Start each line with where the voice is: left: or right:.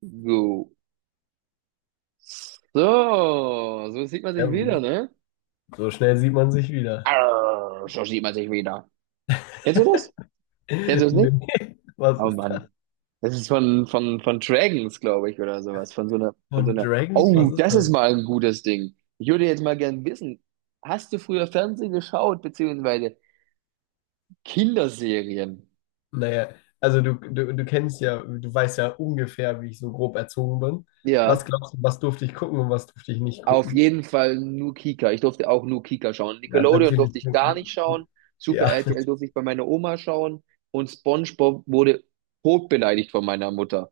right: So. So sieht man
left: Ja,
right: sich wieder,
left: gut.
right: ne?
left: So schnell sieht man sich wieder.
right: Arr, so sieht man sich wieder. Kennst du das? Kennst du das nicht?
left: Nee, was
right: Oh
left: ist das?
right: Mann. Das ist von Dragons, glaube ich, oder sowas. Von so einer, von so
left: Von
right: einer.
left: Dragons? Was
right: Oh,
left: ist
right: das
left: das?
right: ist mal ein gutes Ding. Ich würde jetzt mal gern wissen, hast du früher Fernsehen geschaut, beziehungsweise Kinderserien?
left: Naja, also du kennst ja, du weißt ja ungefähr, wie ich so grob erzogen bin. Was
right: Ja.
left: glaubst du, was durfte ich gucken und was durfte ich nicht
right: Auf
left: gucken?
right: jeden Fall nur Kika. Ich durfte auch nur Kika schauen.
left: Ja,
right: Nickelodeon
left: natürlich.
right: durfte ich gar nicht schauen. Super
left: Ja,
right: RTL durfte ich bei meiner Oma schauen. Und SpongeBob wurde totbeleidigt von meiner Mutter.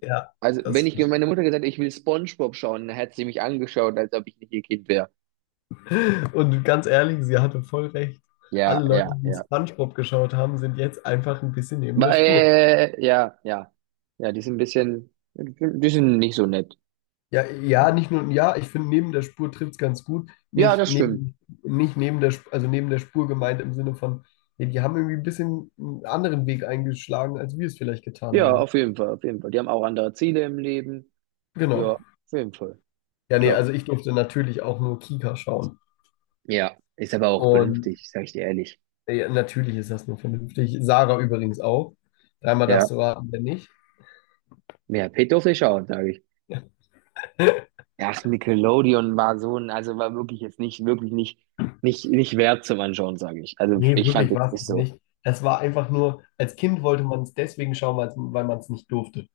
left: ja,
right: Also, wenn
left: das.
right: ich meiner Mutter gesagt hätte, ich will SpongeBob schauen, dann hätte sie mich angeschaut, als ob ich nicht ihr Kind wäre.
left: Und ganz ehrlich, sie hatte voll recht.
right: Ja,
left: Alle Leute,
right: ja,
left: die
right: ja.
left: SpongeBob geschaut haben, sind jetzt einfach ein bisschen neben der Spur.
right: Weil, ja, ja. Ja, die sind ein bisschen, die sind nicht so nett.
left: Ja, ja, nicht nur, ja, ich finde, neben der Spur trifft es ganz gut.
right: Ja,
left: Nicht
right: das stimmt.
left: neben, nicht neben der, also neben der Spur gemeint im Sinne von, ja, die haben irgendwie ein bisschen einen anderen Weg eingeschlagen, als wir es vielleicht getan
right: Ja,
left: haben.
right: auf jeden Fall, auf jeden Fall. Die haben auch andere Ziele im Leben. Ja,
left: Genau.
right: auf jeden Fall.
left: Ja, nee,
right: Klar.
left: also ich durfte natürlich auch nur Kika schauen.
right: Ja, ist aber auch
left: Und
right: vernünftig, sag ich dir ehrlich.
left: ja, natürlich ist das nur vernünftig. Sarah übrigens auch. Dreimal
right: Ja,
left: darfst du raten, wer nicht.
right: ja, Peter Fischer, sage ich. Ach, Nickelodeon war so ein, also war wirklich jetzt nicht, wirklich nicht, nicht, nicht wert zum Anschauen, sage ich. Also
left: Nee,
right: ich fand
left: wirklich war
right: jetzt
left: es
right: nicht
left: auch
right: so.
left: nicht. Es war einfach nur, als Kind wollte man es deswegen schauen, weil man es nicht durfte.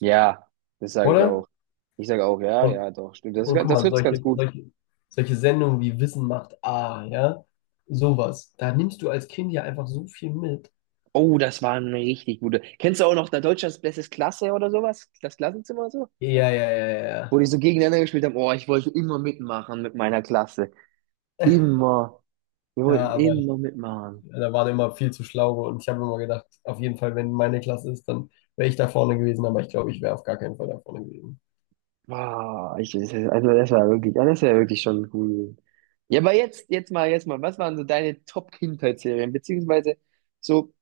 right: Ja, das sage ich
left: Oder?
right: auch. Ich sage auch, ja,
left: Und
right: ja, doch, stimmt. Das, ist
left: Und
right: ga-
left: guck
right: das
left: mal,
right: trifft's ganz
left: solche,
right: gut.
left: solche, solche Sendungen wie Wissen macht A, ja, sowas. Da nimmst du als Kind ja einfach so viel mit.
right: Oh, das war eine richtig gute. Kennst du auch noch da Deutschlands Bestes Klasse oder sowas? Das Klassenzimmer so?
left: Ja, ja, ja, ja.
right: Wo
left: Ja,
right: die so gegeneinander gespielt haben. Oh, ich wollte immer mitmachen mit meiner Klasse. Immer. Wir
left: ja,
right: wollten
left: aber
right: immer mitmachen.
left: da waren immer viel zu schlaue, und ich habe immer gedacht, auf jeden Fall, wenn meine Klasse ist, dann wäre ich da vorne gewesen, aber ich glaube, ich wäre auf gar keinen Fall da vorne gewesen.
right: Wow, ich, also das war wirklich, das war wirklich schon cool. Ja, aber jetzt mal, was waren so deine Top-Kindheitsserien? Beziehungsweise so,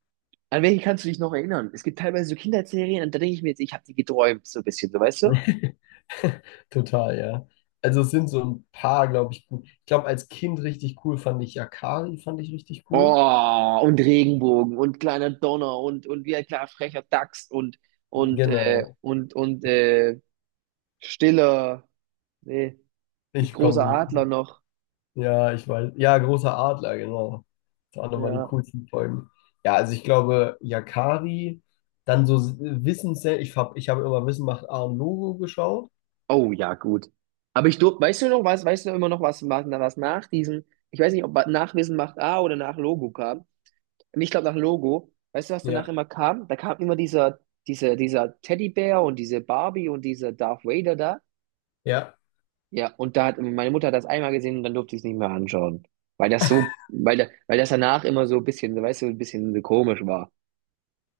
right: an welche kannst du dich noch erinnern? Es gibt teilweise so Kindheitsserien, und da denke ich mir jetzt, ich habe die geträumt, so ein bisschen, so weißt du?
left: Total, ja. Also es sind so ein paar, glaube ich, gut. Ich glaube, als Kind richtig cool fand ich Yakari, fand ich richtig cool.
right: Oh, und Regenbogen und kleiner Donner und wie ein kleiner frecher Dachs und, und, äh,
left: Genau.
right: und, und, äh, stiller, nee, es gibt
left: Ich komme
right: großer
left: nicht drauf.
right: Adler noch.
left: Ja, ich weiß. Ja, großer Adler, genau. Das waren nochmal die
right: Ja.
left: coolsten Folgen. Ja, also ich glaube, Yakari, dann so Wissenssendung. Ich hab immer Wissen macht A und Logo geschaut.
right: Oh ja, gut. Aber ich durfte, weißt du noch was, weißt du immer noch was nach diesem, ich weiß nicht, ob nach Wissen macht A oder nach Logo kam. Und ich glaube nach Logo, weißt du, was danach
left: Ja,
right: immer kam? Da kam immer dieser Teddybär und diese Barbie und dieser Darth Vader da.
left: ja,
right: Ja, und da hat meine Mutter hat das einmal gesehen und dann durfte ich es nicht mehr anschauen. Weil das so, weil das danach immer so ein bisschen, weißt du, ein bisschen komisch war.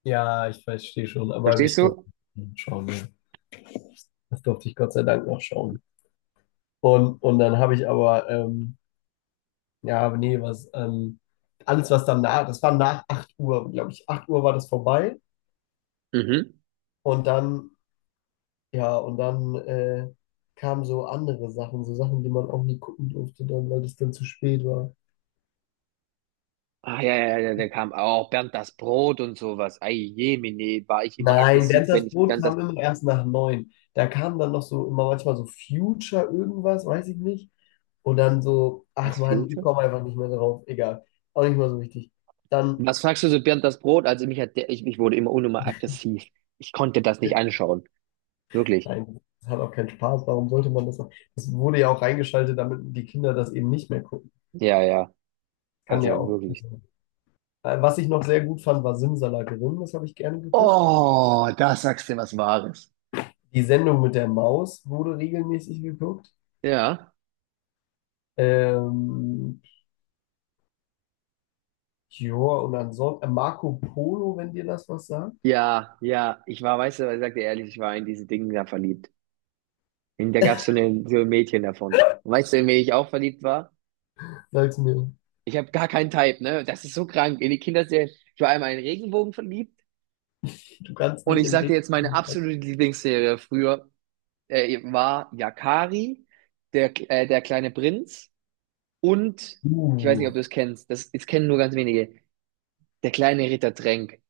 left: ja, ich verstehe schon, aber
right: Verstehst
left: ich durfte
right: du?
left: nicht schauen. Ja. Das durfte ich Gott sei Dank noch schauen. Und dann habe ich aber ja, aber nee, was, alles, was dann nach, das war nach 8 Uhr, glaube ich. 8 Uhr war das vorbei.
right: Mhm.
left: Und dann, ja, und dann kamen so andere Sachen, so Sachen, die man auch nie gucken durfte, dann, weil es dann zu spät war.
right: Ah, ja, ja, ja, da kam auch Bernd das Brot und sowas. Ei, jemine, war ich immer
left: Nein,
right: aggressiv,
left: während
right: wenn
left: das
right: ich
left: Brot
right: Bernd.
left: kam immer erst nach neun. Da kam dann noch so immer manchmal so Future irgendwas, weiß ich nicht. Und dann so, ach
right: Was,
left: man, ich
right: Future?
left: komme einfach nicht mehr drauf, egal. Auch nicht mal so wichtig. Dann.
right: Was fragst du so, Bernd, das Brot? Also mich hat der, ich wurde immer unnummer aggressiv. Ich konnte das nicht anschauen. Wirklich.
left: Nein, das hat auch keinen Spaß. Warum sollte man das auch? Das wurde ja auch reingeschaltet, damit die Kinder das eben nicht mehr gucken.
right: Ja, ja.
left: Kann
right: Also
left: ja auch.
right: wirklich.
left: Also, was ich noch sehr gut fand, war Simsalakrim. Das habe ich gerne geguckt.
right: Oh, da sagst du was Wahres.
left: Die Sendung mit der Maus wurde regelmäßig geguckt.
right: Ja,
left: Ähm, ja, und ansonsten Marco Polo, wenn dir das was sagt.
right: ja, ja. Ich war, weißt du, ich sag dir ehrlich, ich war in diese Dinge da verliebt. Und da gab's so, eine, so ein Mädchen davon. Und weißt du, in wen ich auch verliebt war?
left: Sag's mir.
right: Ich habe gar keinen Type, ne? Das ist so krank. In die Kinderserie. Ich war einmal in Regenbogen verliebt.
left: Du kannst
right: Und
left: nicht
right: ich
left: in
right: sag dir
left: Regen.
right: jetzt meine absolute Lieblingsserie früher, war Yakari, der kleine Prinz, und ich weiß nicht, ob
left: Uh,
right: du es kennst, das kennen nur ganz wenige, der kleine Ritter Tränk.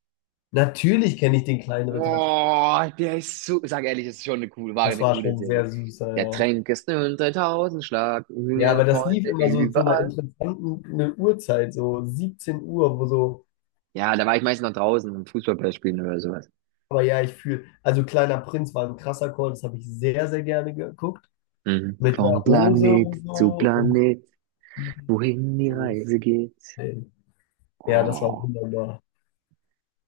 left: natürlich kenne ich den kleinen Ritter.
right: Oh, der ist so, sag ehrlich, das ist schon eine coole, war
left: Das
right: eine
left: war
right: coole
left: schon
right: Serie.
left: sehr süßer, ja,
right: Der
left: ja.
right: Tränk ist ein 3000 Schlag,
left: Ja, aber das lief
right: Freunde
left: immer so zu einer
right: überall.
left: interessanten, ne, Uhrzeit, so 17 Uhr, wo so,
right: Ja, da war ich meistens noch draußen, um Fußballplatz spielen oder sowas.
left: aber ja, ich fühle, also Kleiner Prinz war ein krasser Call, das habe ich sehr, sehr gerne geguckt,
right: Mhm.
left: mit der
right: Vom
left: Rose
right: Planet
left: und
right: zu
left: so.
right: Planet, wohin die
left: Und,
right: Reise geht.
left: ja, das war
right: Oh.
left: wunderbar.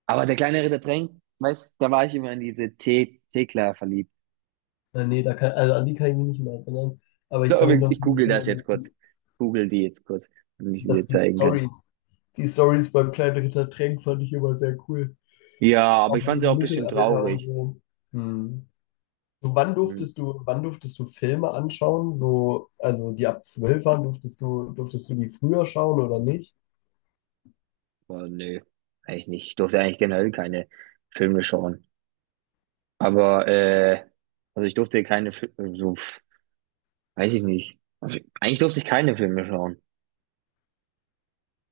right: Aber der kleine Ritter Tränk, weißt, da war ich immer an diese Thekla verliebt.
left: Nee, also an die kann ich mich nicht mehr erinnern, aber ich
right: So,
left: kann mich noch
right: ich google das
left: erinnern,
right: jetzt
left: dass
right: kurz.
left: die,
right: Google die jetzt kurz, damit ich sie dir
left: dass die
right: zeigen kann.
left: Stories, die Stories beim kleinen Ritter Tränk fand ich immer sehr cool.
right: Ja, aber ich
left: Auch
right: fand sie auch
left: im
right: ein bisschen
left: Mittelalter und
right: traurig.
left: so. Hm. Du,
right: Hm,
left: wann durftest du Filme anschauen? So, also die ab 12 waren, durftest du die früher schauen oder nicht?
right: aber nö, eigentlich nicht. Ich durfte eigentlich generell keine Filme schauen. Aber, also ich durfte keine Filme, so, weiß ich nicht. Also eigentlich durfte ich keine Filme schauen.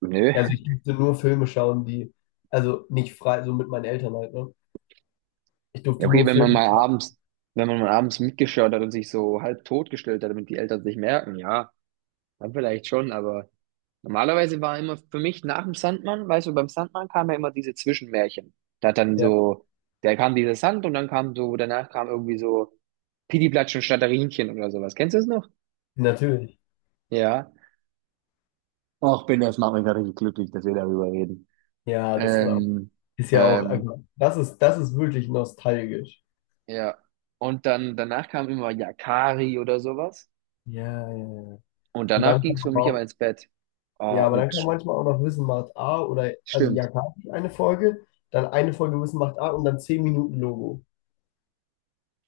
right: Nö.
left: Also ich durfte nur Filme schauen, die, also nicht frei, so mit meinen Eltern halt, ne? Ich
right: Ja,
left: durfte
right: okay,
left: nur
right: wenn man
left: Filme
right: mal
left: schauen.
right: abends, wenn man mal abends mitgeschaut hat und sich so halb totgestellt hat, damit die Eltern es nicht merken, ja, dann vielleicht schon, aber. Normalerweise war immer für mich nach dem Sandmann, weißt du, beim Sandmann kam ja immer diese Zwischenmärchen. Da hat dann
left: Ja,
right: so, da kam dieser Sand und dann kam so, danach kam irgendwie so Pidiplatsch und Schnatterinchen oder sowas. Kennst du das noch?
left: natürlich.
right: Ja. Och, bin, das macht mich gerade richtig glücklich, dass wir darüber reden.
left: Ja, das ist auch,
right: Ähm,
left: ist ja auch,
right: ähm,
left: das ist wirklich nostalgisch.
right: ja. Und dann, danach kam immer Yakari oder sowas.
left: Ja, ja, ja.
right: Und
left: Und
right: danach
left: dann
right: ging es
left: kam
right: für
left: aber
right: mich aber
left: auch,
right: ins Bett. Oh,
left: ja, aber dann kam
right: und
left: manchmal auch noch Wissen macht A oder, also ja
right: stimmt.
left: Yakari eine Folge, dann eine Folge Wissen macht A und dann 10 Minuten Logo.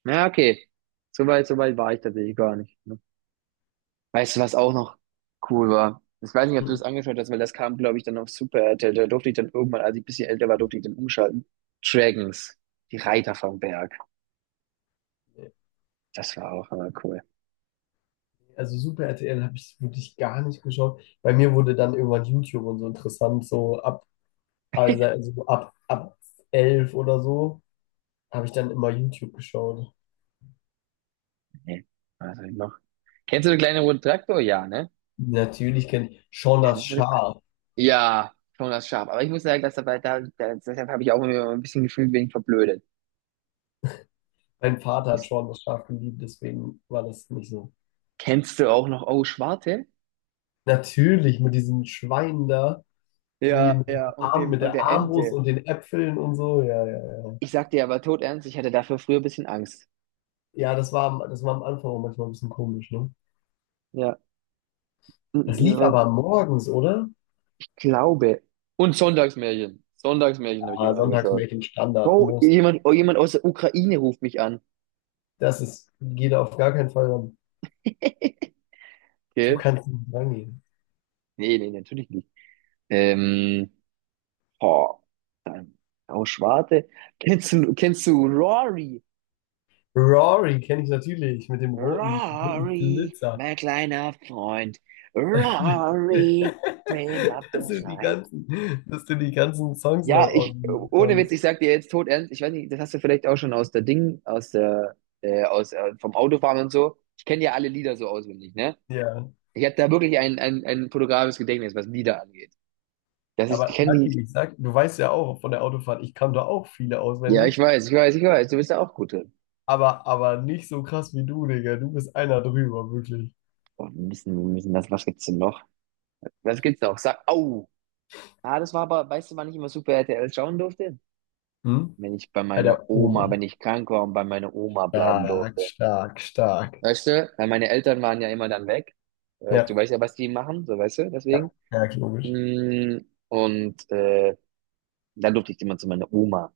right: Na, okay. So weit war ich tatsächlich gar nicht. Weißt du, was auch noch cool war? Ich weiß nicht, ob du das
left: Mhm.
right: angeschaut hast, weil das kam, glaube ich, dann auf Super RTL. Da durfte ich dann irgendwann, als ich ein bisschen älter war, durfte ich dann umschalten. Dragons, die Reiter vom Berg. Das war auch immer cool.
left: Also Super RTL habe ich wirklich gar nicht geschaut. Bei mir wurde dann irgendwann YouTube und so interessant, so ab, also, also ab, ab 11 oder so, habe ich dann immer YouTube geschaut.
right: Nee, was hab ich noch? Kennst du den kleinen roten Traktor? Ja, ne?
left: Natürlich kennt ich Shaun
right: Kleine
left: das
right: rote Traktor.
left: Schaf.
right: Ja, schon das Schaf. Aber ich muss sagen, dass dabei, deshalb habe ich auch immer ein bisschen gefühlt wegen verblödet.
left: Mein Vater hat
right: Ist.
left: Shaun das Schaf geliebt, deswegen war das nicht so.
right: Kennst du auch noch Oh Schwarte?
left: Natürlich mit diesen Schweinen da. Die
right: Ja,
left: mit,
right: ja,
left: dem
right: und
left: Arm,
right: dem,
left: mit
right: und
left: der
right: der
left: Armbrust
right: Ente.
left: und den Äpfeln und so, ja, ja, ja.
right: Ich sag dir aber tot ernst, ich hatte dafür früher ein bisschen Angst.
left: Ja, das war am Anfang auch manchmal ein bisschen komisch, ne?
right: Ja,
left: Das lief aber morgens, oder?
right: glaube. Und Sonntagsmärchen. Sonntagsmärchen habe ich
left: Ja,
right: immer
left: sonntags
right: angeschaut.
left: Mädchen Standard muss.
right: Oh, jemand aus der Ukraine ruft mich an.
left: Das ist, geht auf gar keinen Fall ran. Du
right: Okay.
left: kannst nicht rangehen.
right: Nee, nee, natürlich nicht. Ähm, boah, dann aus Schwarte. Kennst du Rory?
left: Rory kenne ich natürlich mit dem roten, roten
right: Rory,
left: Flitzer.
right: mein kleiner Freund. Rory, bin mal
left: Dass du die
right: bereit.
left: ganzen, dass du die ganzen Songs noch
right: Ja, ich,
left: auswendig
right: ohne Witz,
left: kannst.
right: ich sag dir jetzt tot ernst, ich weiß nicht, das hast du vielleicht auch schon aus der Ding, vom Autofahren und so. Ich kenne ja alle Lieder so auswendig, ne?
left: Ja,
right: Ich habe da wirklich ein fotografisches Gedächtnis, was Lieder angeht. Das ist, ich
left: aber
right: kenne
left: Lucky,
right: die,
left: ich sag, du weißt ja auch von der Autofahrt, ich kann da auch viele
right: ja, ich
left: auswendig.
right: weiß, ich weiß, ich weiß, du bist da auch gut drin.
left: Aber nicht so krass wie du, Digga. Du bist einer drüber, wirklich.
right: Oh, wir müssen das, was gibt's denn noch? Was gibt's noch? Sag, au! Ah, das war aber, weißt du, wann ich immer Super RTL schauen durfte?
left: Hm?
right: Wenn ich bei
left: Bei
right: meiner
left: der
right: Oma,
left: Oma.
right: wenn ich krank war und bei meiner Oma bleiben
left: Stark,
right: durfte.
left: stark, stark.
right: Weißt du, weil meine Eltern waren ja immer dann weg. Du
left: Ja,
right: weißt ja, was die machen, so weißt du,
left: ja,
right: deswegen.
left: ja, logisch.
right: Mm, Und dann durfte ich immer zu meiner Oma.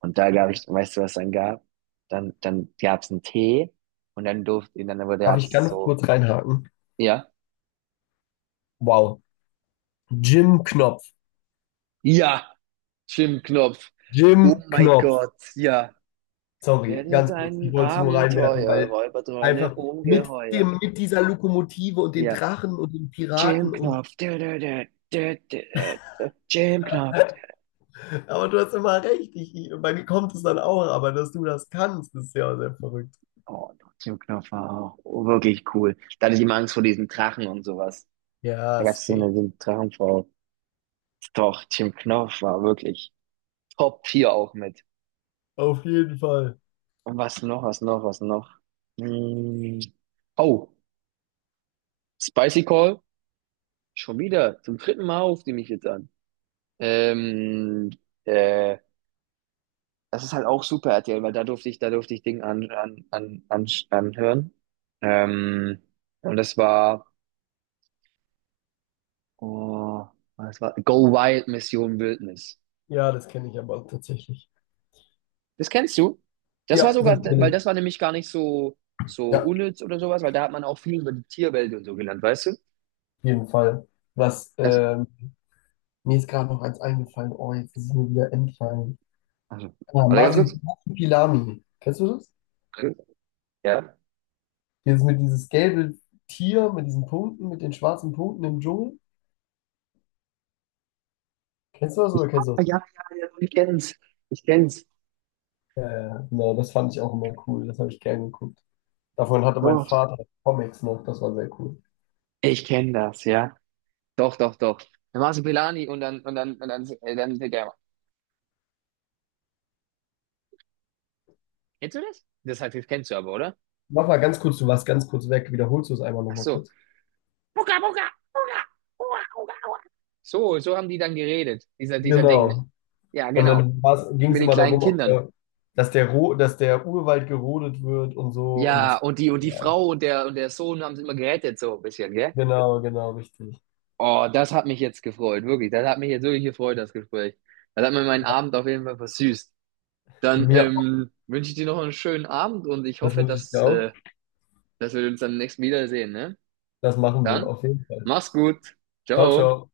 right: Und da gab ich, weißt du, was dann gab? Dann gab es einen Tee und dann durfte, und dann wurde
left: Darf ich
right: es
left: ganz
right: so,
left: kurz reinhaken?
right: ja,
left: Wow. Jim Knopf.
right: ja, Schwimmknopf. Oh
left: Jim
right: mein
left: Knopf.
right: Gott, ja.
left: Sorry,
right: Werde
left: ganz kurz. Ich
right: dein
left: wollte es nur reinwerfen,
right: Abenteuer,
left: weil
right: Räuberdröhne,
left: einfach mit
right: Ungeheuer.
left: dem, mit dieser Lokomotive und den
right: Ja.
left: Drachen und den
right: Jim
left: Piraten und.
right: Knopf. Jim Knopf.
left: Aber du hast immer recht. Bei mir kommt es dann auch, aber dass du das kannst, ist ja sehr verrückt.
right: Oh, Tokio-Knopf war auch wirklich cool. Da hatte ich immer Angst vor diesen Drachen und sowas. Da
left: Ja,
right: gab es
left: safe.
right: so eine Drachenfrau. Doch, Team Knopf war wirklich Top 4 auch mit.
left: Auf jeden Fall.
right: Und was noch, was noch, was noch? Hm. Oh, Spicy Call. Schon wieder. Zum dritten Mal ruft die mich jetzt an. Ähm, äh, das ist halt auch Super RTL, weil da durfte ich, Dinge anhören. Ähm, und das war. Oh, was war? Go Wild Mission Wildnis.
left: Ja, das kenne ich aber tatsächlich.
right: Das kennst du? Das war
left: Ja, das
right: sogar,
left: kenne
right: weil
left: ich.
right: das war nämlich gar nicht so, so
left: Ja, auf
right: unnütz oder sowas, weil da hat man auch viel über die Tierwelt und so gelernt, weißt du?
left: jeden Fall. Was,
right: Das,
left: mir ist gerade noch eins eingefallen. Oh, jetzt ist es mir wieder entfallen.
right: also,
left: Ah,
right: warte ganz kurz.
left: Masibuki Pilami. Kennst du das?
right: Ja.
left: Dieses mit dieses gelbe Tier mit diesen Punkten, mit den schwarzen Punkten im Dschungel. Kennst du das oder kennst du
right: Ah,
left: das
right: ja,
left: nicht?
right: ja, ja, ich kenn's. Ich kenn's.
left: Ja, ja, genau, das fand ich auch immer cool. Das habe ich gern geguckt. Davon hatte mein
right: Doch.
left: Vater Comics noch. Das war sehr cool.
right: Ich kenn das, ja. Doch, doch, doch. Dann machst du Pelani dann, der. Kennst du das? Das heißt, das kennst du aber, oder?
left: Mach mal ganz kurz, du warst ganz kurz weg. Wiederholst du es einmal
right: Ach
left: nochmal
right: so.
left: kurz?
right: Buka, buka, buka, buka, buka. So haben die dann geredet, dieser Ding, ne?
left: Genau.
right: Ja,
left: Und
right: genau.
left: dann ging es
right: Mit den
left: immer
right: kleinen
left: darum,
right: Kindern.
left: dass der Urwald gerodet wird und so.
right: Ja,
left: Und
right: und die
left: ja,
right: Frau und der Sohn haben es immer gerettet, so ein bisschen, gell?
left: genau, genau, richtig.
right: Oh, das hat mich jetzt gefreut, wirklich. Das hat mich jetzt wirklich gefreut, das Gespräch. Das hat mir meinen Abend auf jeden Fall versüßt. Dann
left: Mir auch.
right: wünsche ich dir noch einen schönen Abend und ich
left: Das
right: hoffe,
left: wünsche ich dir
right: dass,
left: auch.
right: äh, dass wir uns dann nächstes Mal wiedersehen, ne?
left: Das machen wir
right: Dann,
left: auf jeden Fall.
right: mach's gut.
left: Ciao,
right: Ciao.
left: ciao.